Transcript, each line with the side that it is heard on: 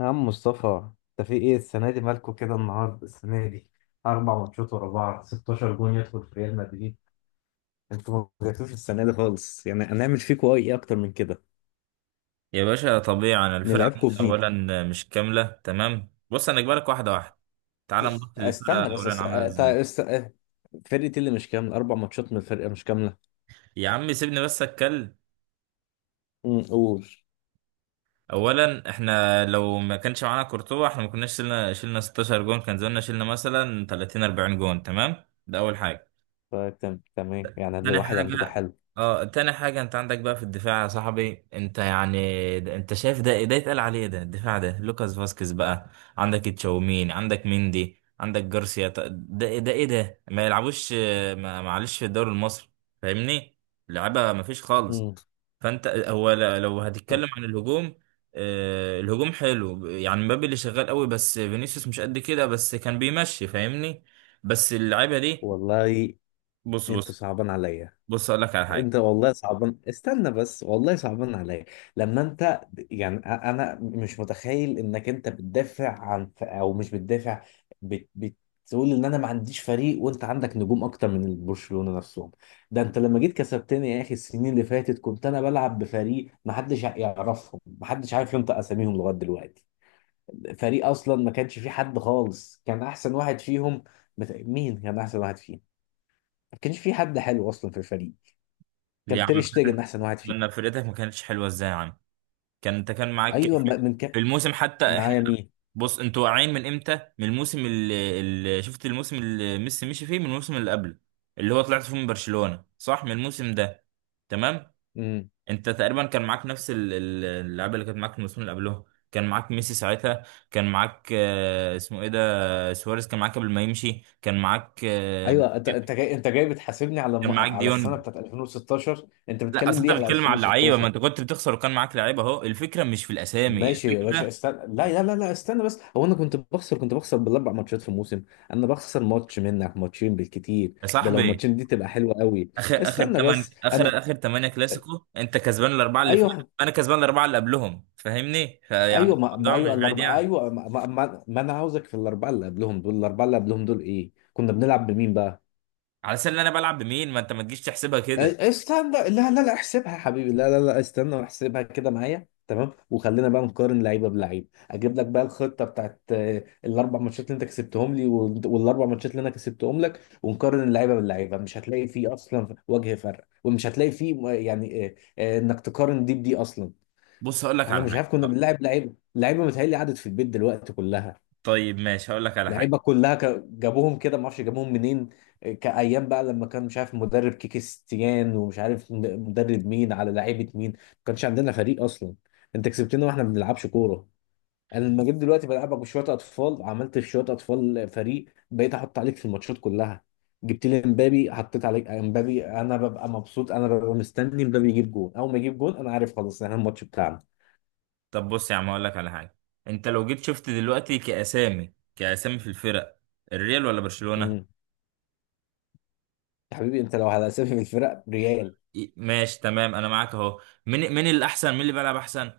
left: يا عم مصطفى، انت في ايه السنه دي؟ مالكوا كده النهارده؟ السنه دي اربع ماتشات ورا بعض، 16 جون يدخل في ريال مدريد. انتوا ما جاتوش السنه دي خالص، يعني هنعمل فيكوا ايه اكتر من كده؟
right: يا باشا، طبيعي. انا الفرقة
left: نلعبكوا
right: عندي
left: بمين؟
right: اولا مش كاملة. تمام، بص انا اجبارك واحدة واحدة. تعال نبص للفرقة
left: استنى بس
right: اولا
left: است...
right: عاملة
left: أت-
right: ازاي.
left: است... أه، فرقتي اللي مش كامله، اربع ماتشات من الفرقه مش كامله.
right: يا عم سيبني بس اتكلم.
left: قول.
right: اولا احنا لو ما كانش معانا كورتوا احنا ما كناش شلنا 16 جون، كان زماننا شلنا مثلا 30 40 جون. تمام، ده اول حاجة.
left: فتم تمام، يعني ده
right: تاني
left: واحد عندكوا
right: حاجة
left: حلو.
right: اه تاني حاجة، انت عندك بقى في الدفاع يا صاحبي. انت يعني انت شايف ده إيه؟ ده يتقال عليه ده الدفاع؟ ده لوكاس فاسكيز بقى. عندك تشاوميني، عندك مندي، عندك جارسيا، ده إيه؟ ده ايه ده؟ ما يلعبوش، معلش، في الدوري المصري فاهمني، لعبة ما فيش خالص.
left: امم،
right: فانت هو لو هتتكلم عن الهجوم، الهجوم حلو. يعني مبابي اللي شغال قوي، بس فينيسيوس مش قد كده، بس كان بيمشي فاهمني. بس اللعيبة دي.
left: والله
right: بص
left: انتوا
right: بص،
left: صعبان عليا.
right: بص اقول لك على حاجة.
left: انت والله صعبان، استنى بس، والله صعبان عليا لما انت، يعني انا مش متخيل انك انت بتدافع عن او مش بتدافع، بتقول ان انا ما عنديش فريق، وانت عندك نجوم اكتر من برشلونة نفسهم. ده انت لما جيت كسبتني يا اخي، السنين اللي فاتت كنت انا بلعب بفريق ما حدش يعرفهم، ما حدش عارف ينطق اساميهم لغاية دلوقتي. فريق اصلا ما كانش فيه حد خالص، كان احسن واحد فيهم، مين كان احسن واحد فيهم؟ ما كانش فيه حد حلو اصلا في الفريق.
right: ليه يا
left: كان
right: عم
left: تير شتيجن
right: فاتك
left: احسن واحد فيه.
right: نفرتك ما كانتش حلوه ازاي يا عم؟ كان انت كان معاك
left: ايوه،
right: في
left: بقى من
right: في
left: كام؟
right: الموسم حتى احنا.
left: معايا مين؟
right: بص انتوا واقعين من امتى؟ من الموسم اللي شفت، الموسم اللي ميسي مشي فيه، من الموسم اللي قبله، اللي هو طلعت فيه من برشلونه، صح؟ من الموسم ده تمام.
left: امم
right: انت تقريبا كان معاك نفس اللعيبه اللي كانت معاك الموسم اللي قبله. كان معاك ميسي ساعتها. كان معاك، اسمه ايه ده، سواريز، كان معاك قبل ما يمشي. كان معاك،
left: ايوه، انت جاي، بتحاسبني على
right: كان معاك
left: على
right: ديونج.
left: السنه بتاعت 2016. انت
right: لا اصل
left: بتتكلم
right: انت
left: ليه على
right: بتتكلم على اللعيبه، ما
left: 2016؟
right: انت كنت بتخسر وكان معاك لعيبه اهو. الفكره مش في الاسامي،
left: ماشي يا باشا،
right: الفكره
left: استنى، لا لا لا لا، استنى بس، هو انا كنت بخسر، بالاربع ماتشات في الموسم؟ انا بخسر ماتش منك، ماتشين بالكتير.
right: يا
left: ده لو
right: صاحبي.
left: ماتشين دي تبقى حلوه قوي. استنى بس، انا
right: اخر اخر تمانية كلاسيكو انت كسبان الاربعه اللي فاتوا.
left: ايوه.
right: انا كسبان الاربعه اللي قبلهم فاهمني، فيعني
left: ايوه، ما, ما
right: الموضوع مش
left: ايوه
right: بعيد
left: الاربعه،
right: يعني.
left: ايوه ما انا عاوزك في الاربعه اللي قبلهم دول، الاربعه اللي قبلهم دول ايه؟ كنا بنلعب بمين بقى؟
right: على سبيل انا بلعب بمين؟ ما انت ما تجيش تحسبها كده.
left: استنى، لا لا لا احسبها يا حبيبي، لا لا لا استنى واحسبها كده معايا تمام، وخلينا بقى نقارن لعيبه بلعيب، اجيب لك بقى الخطه بتاعت الاربع ماتشات اللي انت كسبتهم لي، والاربع ماتشات اللي انا كسبتهم لك، ونقارن اللعيبه باللعيبه. مش هتلاقي فيه اصلا وجه فرق، ومش هتلاقي فيه انك تقارن دي بدي اصلا.
right: بص هقول لك
left: احنا
right: على
left: مش عارف
right: حاجه.
left: كنا بنلعب لعيبه لعيبه، متهيألي قعدت في البيت دلوقتي كلها.
right: طيب ماشي هقول لك على حاجه.
left: لعيبه كلها جابوهم كده، ما اعرفش جابوهم منين. كايام بقى لما كان مش عارف مدرب كيكي ستيان، ومش عارف مدرب مين على لعيبه مين، ما كانش عندنا فريق اصلا. انت كسبتنا واحنا ما بنلعبش كوره. انا لما جيت دلوقتي بلعبك بشويه اطفال، عملت في شويه اطفال فريق، بقيت احط عليك في الماتشات كلها. جبت لي امبابي، حطيت عليك امبابي، انا ببقى مبسوط، انا ببقى مستني امبابي يجيب جون، اول ما يجيب جون انا عارف خلاص احنا الماتش بتاعنا.
right: طب بص يا عم هقول لك على حاجه. انت لو جيت شفت دلوقتي كاسامي في الفرق، الريال ولا برشلونه؟
left: امم يا حبيبي، انت لو على اسامي الفرق، ريال
right: إيه، ماشي تمام، انا معاك اهو. مين مين الاحسن؟ مين اللي بيلعب احسن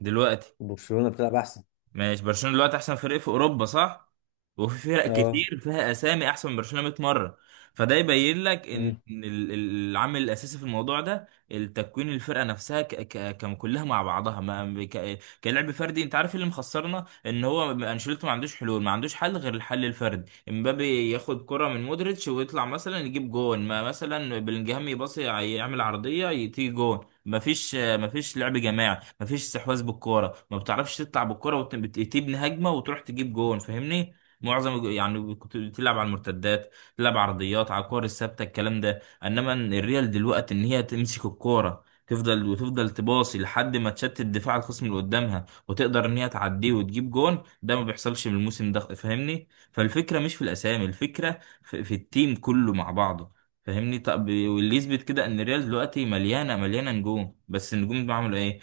right: دلوقتي؟
left: وبرشلونه بتلعب احسن.
right: ماشي، برشلونة دلوقتي احسن فريق في اوروبا، صح؟ وفي فرق
left: اه.
right: كتير فيها اسامي احسن من برشلونة 100 مرة. فده يبين لك ان العامل الاساسي في الموضوع ده التكوين، الفرقة نفسها كلها مع بعضها، ما كلعب فردي. انت عارف إيه اللي مخسرنا؟ ان هو انشيلوتي ما عندوش حلول، ما عندوش حل غير الحل الفردي. امبابي ياخد كرة من مودريتش ويطلع مثلا يجيب جون، ما مثلا بلينجهام يباصي يعمل عرضية تيجي جون. مفيش لعب جماعي، مفيش استحواذ بالكوره. ما بتعرفش تطلع بالكوره وتبني هجمه وتروح تجيب جون فاهمني. معظم يعني كنت بتلعب على المرتدات، تلعب عرضيات على الكور الثابته الكلام ده. انما الريال دلوقتي ان هي تمسك الكوره، تفضل وتفضل تباصي لحد ما تشتت دفاع الخصم اللي قدامها وتقدر ان هي تعديه وتجيب جون. ده ما بيحصلش من الموسم ده فاهمني. فالفكره مش في الاسامي، الفكره في التيم كله مع بعضه فاهمني. طب واللي يثبت كده ان الريال دلوقتي مليانه مليانه نجوم، بس النجوم دول عملوا ايه؟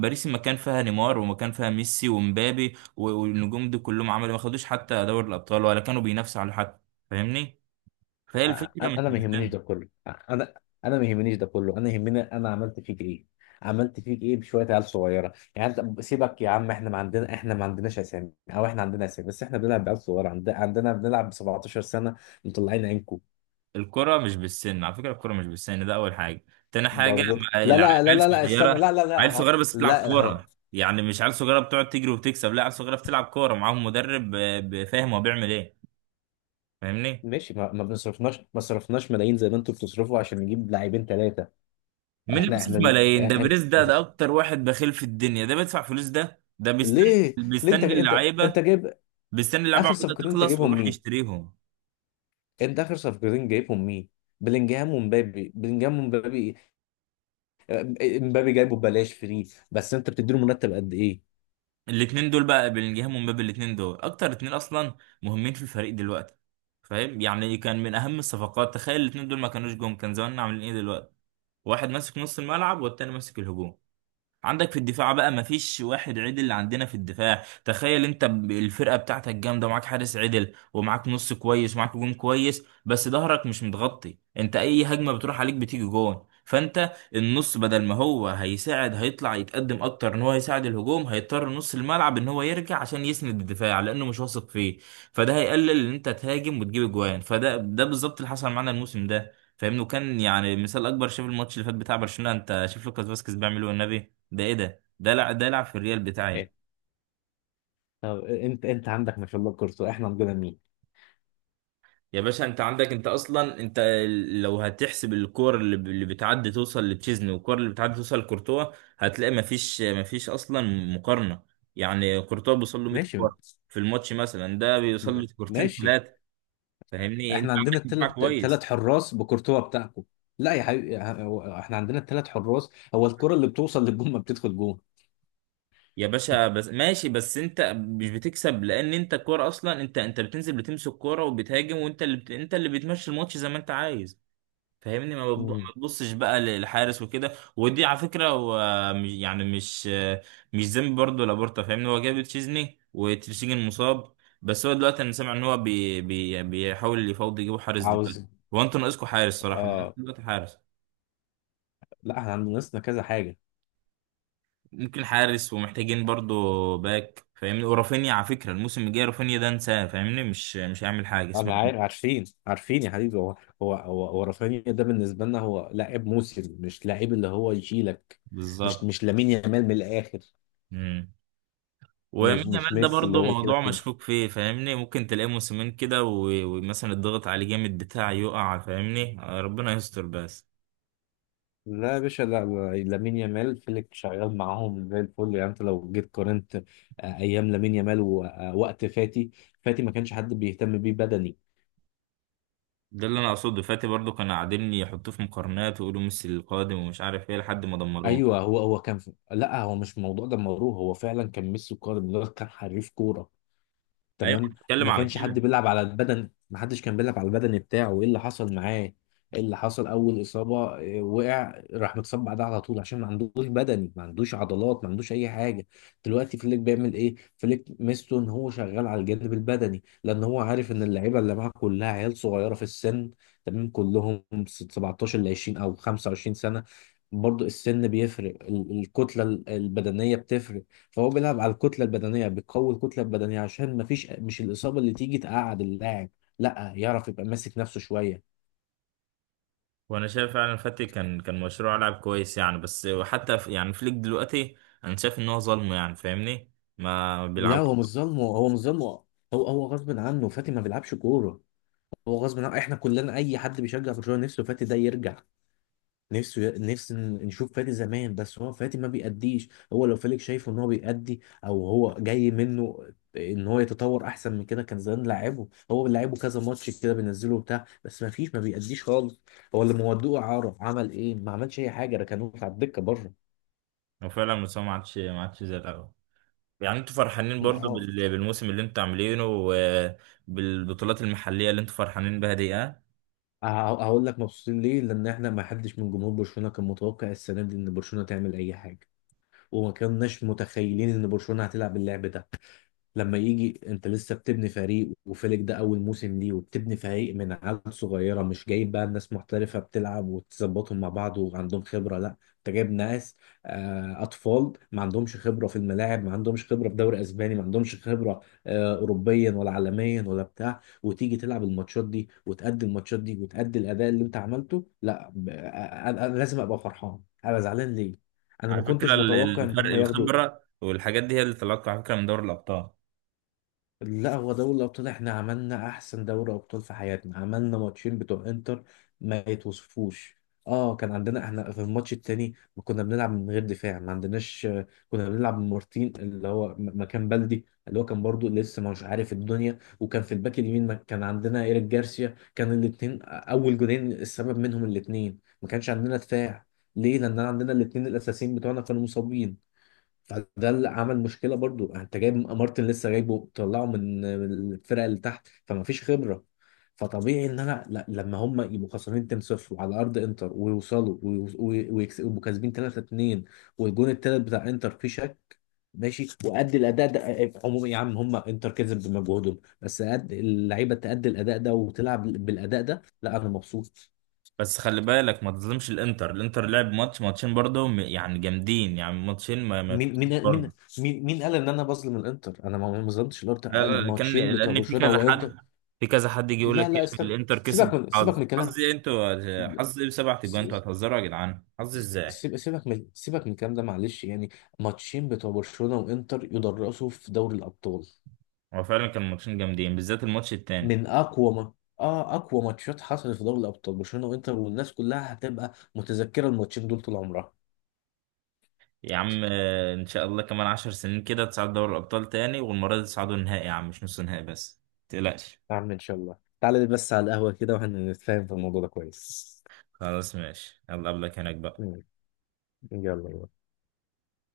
right: باريس ما كان فيها نيمار، وما كان فيها ميسي ومبابي، والنجوم دي كلهم عملوا، ما خدوش حتى دوري الابطال ولا كانوا بينافسوا على حد فاهمني. فهي
left: أ-
right: الفكره مش
left: انا ما يهمنيش
right: بالسن.
left: ده كله، انا انا ما يهمنيش ده كله، انا يهمني انا عملت فيك ايه. عملت فيك ايه بشويه عيال صغيره؟ يعني أنت سيبك يا عم، احنا ما عندناش اسامي، او احنا عندنا اسامي بس احنا بنلعب بعيال صغيره، عندنا بنلعب ب 17 سنه، مطلعين عينكم.
right: الكره مش بالسن على فكره، الكره مش بالسن، ده اول حاجه. تاني حاجه،
left: برضه،
right: مع
left: لا لا لا
right: العيال
left: لا لا استنى،
right: صغيره،
left: لا لا لا،
right: عيال صغيره
left: اهو،
right: بس بتلعب
left: لا اهو.
right: كوره. يعني مش عيال صغيره بتقعد تجري وتكسب، لا عيال صغيره بتلعب كوره، معاهم مدرب فاهم هو بيعمل ايه فاهمني.
left: ماشي، ما ما بنصرفناش، ما صرفناش ملايين زي ما انتوا بتصرفوا عشان نجيب لاعبين ثلاثه.
right: مين اللي
left: احنا
right: بيصرف
left: احنا
right: ملايين؟ ده بريز، ده اكتر واحد بخيل في الدنيا، ده بيدفع فلوس، ده بيستنى
left: ليه؟
right: بيستنى
left: انت، انت
right: اللعيبه،
left: انت جايب
right: بيستني اللعبة
left: اخر
right: عقودها
left: صفقتين، انت
right: تخلص
left: جايبهم.
right: ويروح يشتريهم.
left: انت اخر صفقتين جايبهم مين؟ بلينجهام ومبابي، بلينجهام ومبابي. آه، مبابي جايبه ببلاش فري، بس انت بتديله مرتب قد ايه؟
right: الاتنين دول بقى بلينجهام ومبابي، الاتنين دول اكتر اتنين اصلا مهمين في الفريق دلوقتي. فاهم، يعني كان من اهم الصفقات. تخيل الاتنين دول ما كانوش جم، كان زماننا عاملين ايه دلوقتي؟ واحد ماسك نص الملعب والتاني ماسك الهجوم. عندك في الدفاع بقى مفيش واحد عدل عندنا في الدفاع. تخيل انت، الفرقة بتاعتك جامدة ومعاك حارس عدل ومعاك نص كويس ومعاك هجوم كويس، بس ظهرك مش متغطي، انت اي هجمة بتروح عليك بتيجي جون. فانت النص بدل ما هو هيساعد هيطلع يتقدم اكتر ان هو يساعد الهجوم، هيضطر نص الملعب ان هو يرجع عشان يسند الدفاع لانه مش واثق فيه. فده هيقلل ان انت تهاجم وتجيب اجوان. فده بالظبط اللي حصل معانا الموسم ده فاهمني. وكان يعني مثال اكبر، شايف الماتش اللي فات بتاع برشلونة؟ انت شايف لوكاس فاسكيز بيعمل ايه والنبي. ده ايه ده؟ ده لعب في الريال بتاعي؟
left: إيه؟ طب انت عندك ما شاء الله كورتوا، احنا عندنا مين؟
right: يا باشا، انت عندك انت اصلا انت ال- لو هتحسب الكور اللي بتعدي توصل لتشيزني والكور اللي بتعدي توصل لكورتوا، هتلاقي مفيش، اصلا مقارنة. يعني كورتوا بيوصل له 100
left: ماشي
right: كورة في الماتش مثلا، ده بيوصل له كورتين
left: ماشي،
right: ثلاثة فاهمني. انت
left: احنا عندنا
right: عندك دفاع
left: الثلاث
right: كويس.
left: حراس بكورتوا بتاعكم. لا يا حبيبي، احنا عندنا الثلاث حراس. هو الكرة اللي بتوصل للجون ما بتدخل جون.
right: يا باشا بس ماشي، بس انت مش بتكسب لان انت الكوره اصلا، انت بتنزل بتمسك كوره وبتهاجم، وانت اللي بت... انت اللي بتمشي الماتش زي ما انت عايز فاهمني.
left: مم.
right: ما تبصش بقى للحارس وكده. ودي على فكره، هو مش- يعني مش ذنب برضه لابورتا فاهمني. هو جاب تشيزني وتشيزني مصاب. بس هو دلوقتي انا سامع ان هو بي بي بيحاول يفاوض يجيبوا حارس دلوقتي.
left: عاوز.
right: هو انتوا ناقصكم حارس صراحه
left: اه.
right: دلوقتي، حارس.
left: لا احنا عندنا ناقصنا كذا حاجة.
right: ممكن حارس ومحتاجين برضه باك فاهمني. ورافينيا، على فكره الموسم الجاي رافينيا ده انساه فاهمني، مش هيعمل حاجه، اسمع
left: انا
right: مني.
left: عارف، عارفين عارفين يا حبيبي. هو هو رافينيا ده بالنسبه لنا هو لاعب موسم، مش لاعب اللي هو يشيلك،
right: بالظبط.
left: مش لامين يامال من الاخر،
right: مم. ويمين
left: مش
right: يامال ده
left: ميسي اللي
right: برضه
left: هو يشيلك
right: موضوع مشكوك فيه فاهمني، ممكن تلاقيه موسمين كده، ومثلا الضغط عليه جامد بتاع يقع فاهمني، ربنا يستر بس.
left: لا يا باشا، لا لا، لامين يامال فيليك شغال معاهم زي الفل. يعني انت لو جيت قارنت ايام لامين يامال ووقت فاتي، فاتي ما كانش حد بيهتم بيه بدني.
right: ده اللي انا اقصده، فاتي برضه كانوا قاعدين يحطوه في مقارنات ويقولوا ميسي القادم ومش عارف ايه لحد ما دمروه.
left: ايوه، هو كان لا هو مش الموضوع ده مروه، هو فعلا كان ميسي قادر، ده كان حريف كوره.
right: ايوه
left: تمام،
right: بتكلم
left: ما
right: على
left: كانش حد
right: كده.
left: بيلعب على البدن، ما حدش كان بيلعب على البدن بتاعه. ايه اللي حصل معاه؟ ايه اللي حصل؟ اول اصابه وقع، راح متصاب بعدها على طول عشان ما عندوش بدني، ما عندوش عضلات، ما عندوش اي حاجه. دلوقتي فليك بيعمل ايه؟ فليك ميزته ان هو شغال على الجانب البدني، لان هو عارف ان اللعيبه اللي معاه كلها عيال صغيره في السن. تمام، كلهم 17 ل 20 او 25 سنه. برضو السن بيفرق، الكتله البدنيه بتفرق. فهو بيلعب على الكتله البدنيه، بيقوي الكتله البدنيه عشان ما فيش، مش الاصابه اللي تيجي تقعد اللاعب، لا يعرف يبقى ماسك نفسه شويه.
right: وانا شايف فعلا فاتي كان مشروع لاعب كويس يعني، بس حتى في يعني فليك دلوقتي انا شايف ان هو ظلمه يعني فاهمني، ما
left: لا
right: بيلعب.
left: هو مش ظالمه، هو مش ظالمه، هو غصب عنه، فاتي ما بيلعبش كوره. هو غصب عنه، احنا كلنا اي حد بيشجع برشلونه نفسه فاتي ده يرجع، نفسه، نفسي نشوف فادي زمان، بس هو فادي ما بيأديش. هو لو فيليك شايفه ان هو بيأدي، او هو جاي منه ان هو يتطور احسن من كده، كان زمان لاعبه، هو لاعبه كذا ماتش كده بينزله بتاع، بس ما فيش، ما بيأديش خالص. هو اللي مودوه اعاره، عمل ايه؟ ما عملش اي حاجه، ركنوه على الدكه بره.
right: هو فعلا مستواه ما عادش زي الاول. يعني انتوا فرحانين برضو
left: اه.
right: بالموسم اللي انتوا عاملينه وبالبطولات المحلية اللي انتوا فرحانين بها دي؟ اه.
left: ه- هقول لك مبسوطين ليه؟ لان احنا ما حدش من جمهور برشلونه كان متوقع السنه دي ان برشلونه تعمل اي حاجه، وما كناش متخيلين ان برشلونه هتلعب اللعب ده. لما يجي انت لسه بتبني فريق، وفيلك ده اول موسم ليه، وبتبني فريق من عيال صغيره، مش جايب بقى ناس محترفه بتلعب وتظبطهم مع بعض وعندهم خبره، لا انت جايب ناس اطفال، ما عندهمش خبره في الملاعب، ما عندهمش خبره في دوري اسباني، ما عندهمش خبره اوروبيا ولا عالميا ولا بتاع، وتيجي تلعب الماتشات دي وتأدي الماتشات دي وتأدي الاداء اللي انت عملته، لا أنا لازم ابقى فرحان. انا زعلان ليه؟ انا
right: على
left: ما
right: فكرة
left: كنتش متوقع ان
right: الفرق
left: هم ياخدوا.
right: الخبرة والحاجات دي هي اللي طلعت على فكرة من دوري الأبطال.
left: لا هو دوري الأبطال احنا عملنا أحسن دوري أبطال في حياتنا، عملنا ماتشين بتوع إنتر ما يتوصفوش. اه، كان عندنا احنا في الماتش التاني ما كنا بنلعب من غير دفاع، ما عندناش، كنا بنلعب من مارتين اللي هو مكان بلدي، اللي هو كان برضو لسه ما مش عارف الدنيا، وكان في الباك اليمين كان عندنا إيريك جارسيا، كان الاتنين أول جولين السبب منهم الاتنين، ما كانش عندنا دفاع. ليه؟ لأن عندنا الاتنين الأساسيين بتوعنا كانوا مصابين. فده اللي عمل مشكله، برضو انت جايب مارتن لسه جايبه، طلعه من الفرقه اللي تحت، فما فيش خبره. فطبيعي ان انا، لا لما هم يبقوا خسرانين 2-0 على ارض انتر ويوصلوا، ويبقوا كاسبين 3-2، والجون التالت بتاع انتر فيه شك. ماشي، وأدي الاداء ده، عموما يا عم، هم انتر كسب بمجهودهم، بس أدي اللعيبه تأدي الاداء ده وتلعب بالاداء ده، لا انا مبسوط.
right: بس خلي بالك ما تظلمش الانتر لعب ماتشين برضو، يعني جامدين يعني، ماتشين ما
left: مين
right: يتفوتوش
left: مين
right: برضو.
left: مين؟ مين قال ان انا بظلم الانتر؟ انا ما ظلمتش
right: لا
left: الانتر،
right: لا لا، كان
left: الماتشين بتوع
right: لأن في
left: برشلونه
right: كذا حد.
left: وانتر.
right: في كذا حد يجي يقول لك،
left: لا لا استنى،
right: الانتر كسب
left: سيبك من
right: حظ.
left: الكلام،
right: حظ ايه انتوا؟ حظ ايه بسبعة اجوان؟ انتوا
left: س-
right: هتهزروا يا جدعان؟ حظ ازاي؟
left: سيبك من الكلام ده، معلش يعني. ماتشين بتوع برشلونة وانتر يدرسوا في دوري الابطال،
right: هو فعلا كان ماتشين جامدين بالذات الماتش التاني.
left: من اقوى ما، اه اقوى ماتشات حصلت في دوري الابطال. برشلونة وانتر، والناس كلها هتبقى متذكرة الماتشين دول طول عمرها.
right: يا عم، ان شاء الله كمان 10 سنين كده تصعد دوري الابطال تاني، والمره دي تصعدوا النهائي يا عم مش نص نهائي بس، متقلقش.
left: يا عم ان شاء الله تعالى، بس على القهوة كده واحنا نتفاهم في الموضوع ده كويس.
right: خلاص ماشي، يلا قبلك هناك بقى.
left: مم. يلا بقى.